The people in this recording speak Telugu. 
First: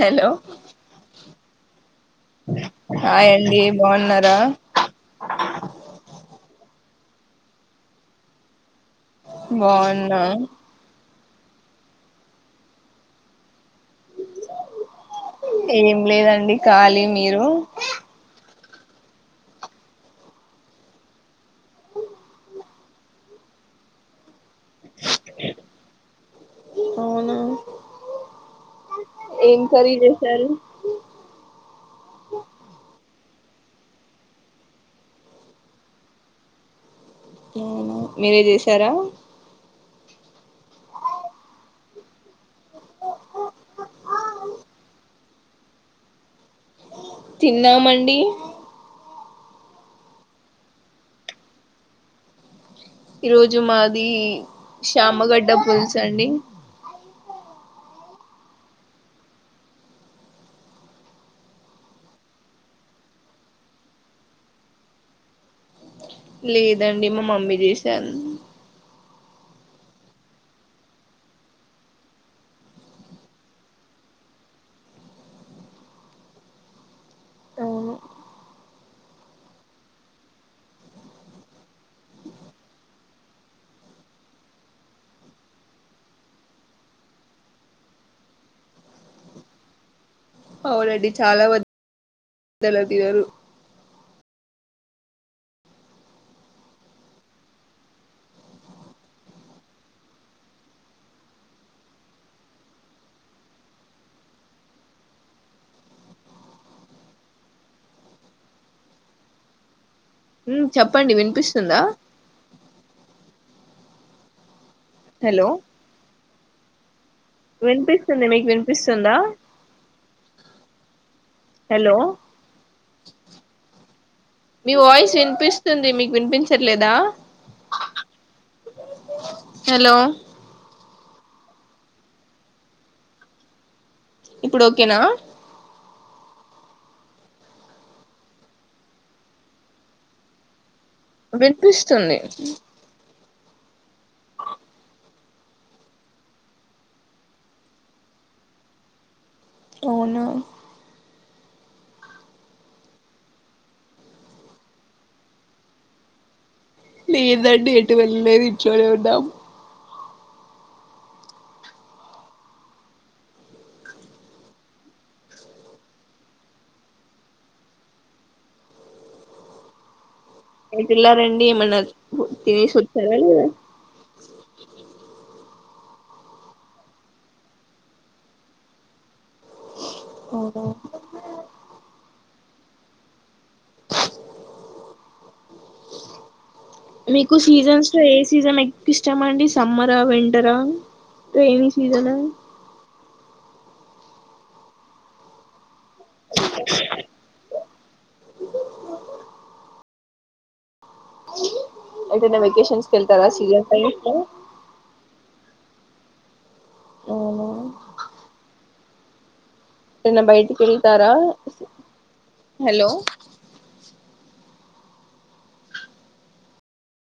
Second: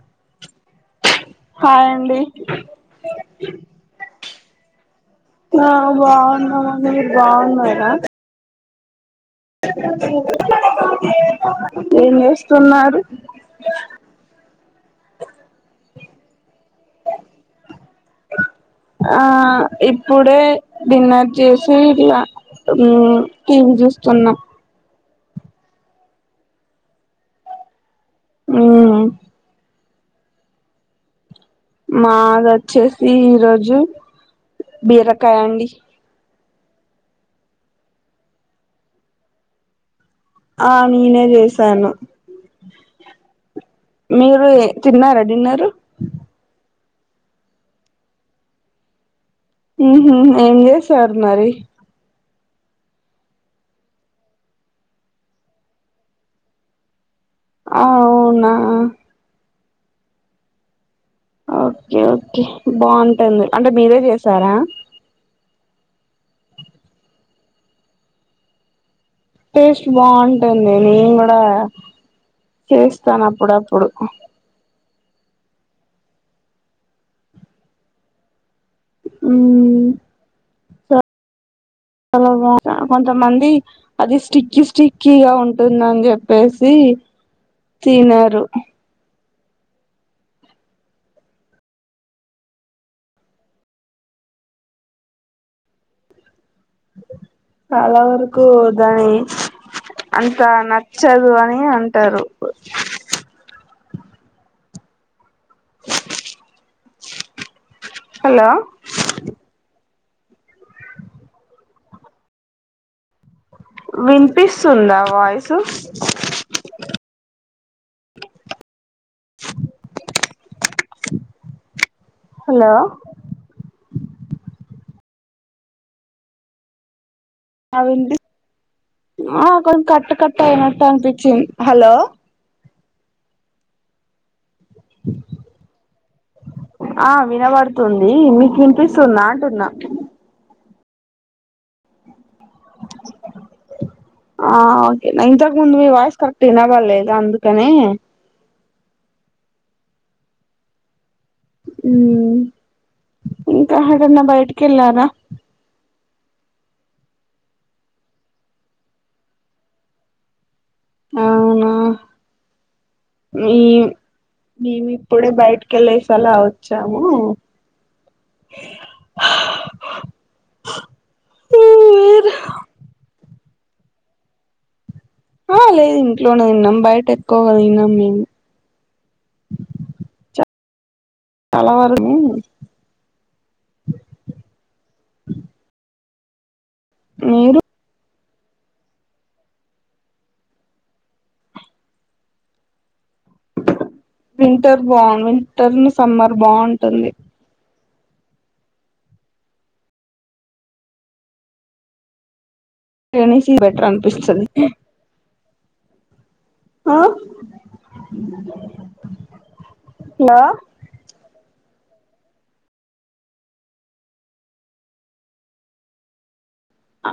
హలో హాయ్ అండి హాయ్ అండి బాగున్నారా బాగున్నావ మీరు బాగున్నారా బాగున్నా ఏం చేస్తున్నారు ఏం లేదండి కాలీ మీరు ఆ ఇప్పుడే డిన్నర్ చేసి ఇలా హు టీవీ చూస్తున్నాం. అవునా మ్మ్ ఏ కర్రీ చేసారు మాగచ్చే ఈ రోజు బీరకాయ అండి మీరే చేసారా ఆ నేనే చేశాను మీరు తిన్నారా డిన్నరు తిన్నామండి ఊహూ హూ ఏం చేసారు మరి ఈరోజు మాది చామగడ్డ పులుసండి ఆ అవునా ఓకే ఓకే బావుంటుంది అంటే మీరే చేసారా లేదండి మా మమ్మీ చేసాను టేస్ట్ బావుంటుంది నేను కూడా చేస్తాను అప్పుడప్పుడు అవును, కొంతమంది అది స్టిక్కీ స్టిక్కీగా ఉంటుందని చెప్పేసి తినరు అవునండి చాలా వద్ద [unintelligible] తినరు చాలా వరకు దాని అంత నచ్చదు అని అంటారు హలో హ్మ్ చెప్పండి వినిపిస్తుందా విన్పిస్ సుంద హలో వాయిసు వినిపిస్తుంది మీకు వినిపిస్తుందా హలో హలో ఈ వాయిస్ వినిపిస్తుంది మీకు వినిపించట్లేదా? ఆ వినిపి ఆ కొంచం హలో కట్ కట్ట అయినట్టు అనిపి చం హలో ఇప్పుడు ఓకేనా ఆ వినబడుతుంది మీకు వినిపిస్తుందా అంటున్నా వినిపిస్తుంది ఇ ఆ ఓకే నా ఇంతకు ముందు మీ వాయిస్ కరెక్ట్ వినబడ్లేదు అందుకని అవునా హ్మ్ ఇంకా ఏడన్నా బయటికి వెళ్ళారా? ప్లీజ్ అండి ఎటూ వెళ్ళలేదు ఇంట్లో నే ఉన్నాం. అవునా మీ మేము ఇప్పుడే బయటికి వెళ్ళేసి అలా వచ్చాము. ఎటెల్లారండి ఏమన్నా తినసి వచ్చారా లేదా [inaudible] ఆ లేదు ఇంట్లోనే తిన్నాం బయట ఎక్కువగా తినం మేము [unintelligible] కలవాలని మీకు సీజన్స్ లో ఏ సీజన్ ఎక్కువ ఇష్టమ అండి సమ్మరా వింటరా రెైనీ సీజన వింటర్ బా టర్ని సమ్మర్ బాగుంటుంది అయితే నే వెకేష్ కనీసి ఇది బెటర్ అనిపిస్తుంది ఆ అవునా? ఎటన్న హలో బయటికి కెళ్తారా హలో ఆ